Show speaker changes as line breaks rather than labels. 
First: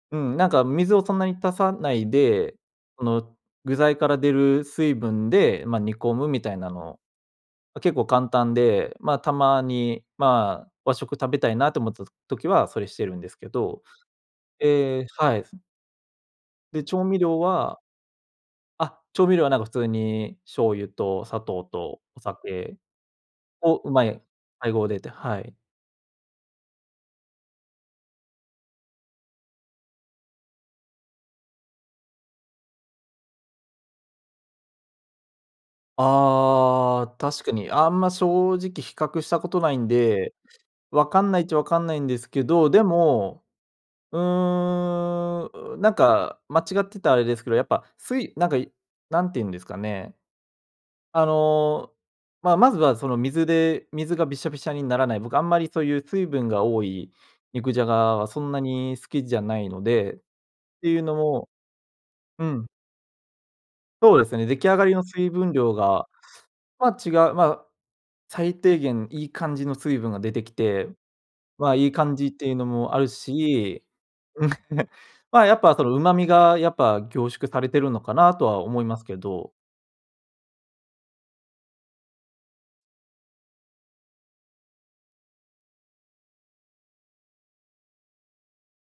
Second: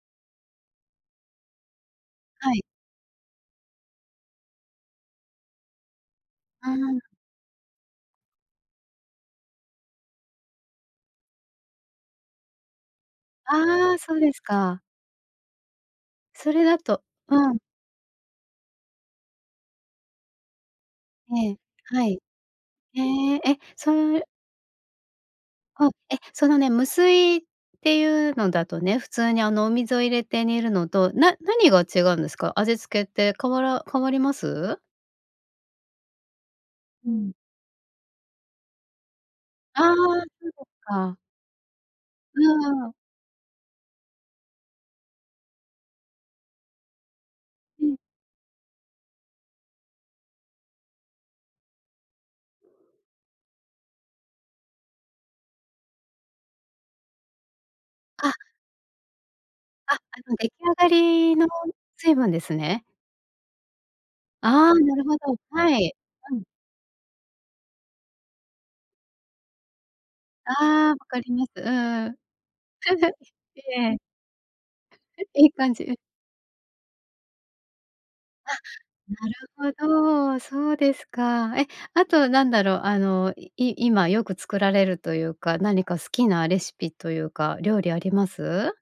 うん、なんか、水をそんなに足さない
は
で、
い。
その具材から出る水分で、ま、煮込むみたい
あ
な
ー
の、
ん。
ま、結構簡単で、ま、たまに、まあ、和食食べたいなと思ったと時はそれしてるんですけど、
ああ、そうですか。
ええ、はい。
それだ
で、調
と
味料
うん。
はあ、調味料は、なんか、普通に醤油と砂
ええ。
糖と
はい。
お酒
へえ。え、
を、うま
そ
い
う
配合でってはい。
お、え、そのね、無水っていうのだとね、普通に、あの、お水を入れて煮るのと、な何が違うんですか？味付けって変わら変わります？
あ
う
あ、
ん。
確かに。あんま正直比較したことない
あ
ん
あ、
で、
そう
分
か。
かんないっちゃ、分かんないんです
う
け
ん
ど、
う
で
んうん。
も、うーん、うなんか間違ってたらあれですけど、やっぱ、
うん。
すいなんか、何て言うんですかね。あの、まあ、まずはその水で水がびしゃびしゃにならない、僕あんまりそういう水分が多い肉じゃがは
あ。
そんなに好きじゃないの
あ、あ
でっ
の出来上が
ていうの
りの
も
水分で
う
す
ん。
ね。
そうですね、出来
ああ、
上が
な
り
る
の
ほ
水
ど。
分量
はい。
が、
うん。
まあ、違う、まあ、最低限、いい感じの水分が出て
あ
きて、
あ、わかります。う
まあ、いい感
ん。
じっていうのもある
え
し、
え。
うん。ま
い
あ、
い
やっ
感
ぱ、そ
じ。
の、
うん。
旨味が、やっぱ、凝縮されてるのかなと
あ、
は思いますけ
な
ど。
るほど。そうですか。え、あと、なんだろう、あの、い今よく作られるというか、何か好きなレシピというか、料理あります？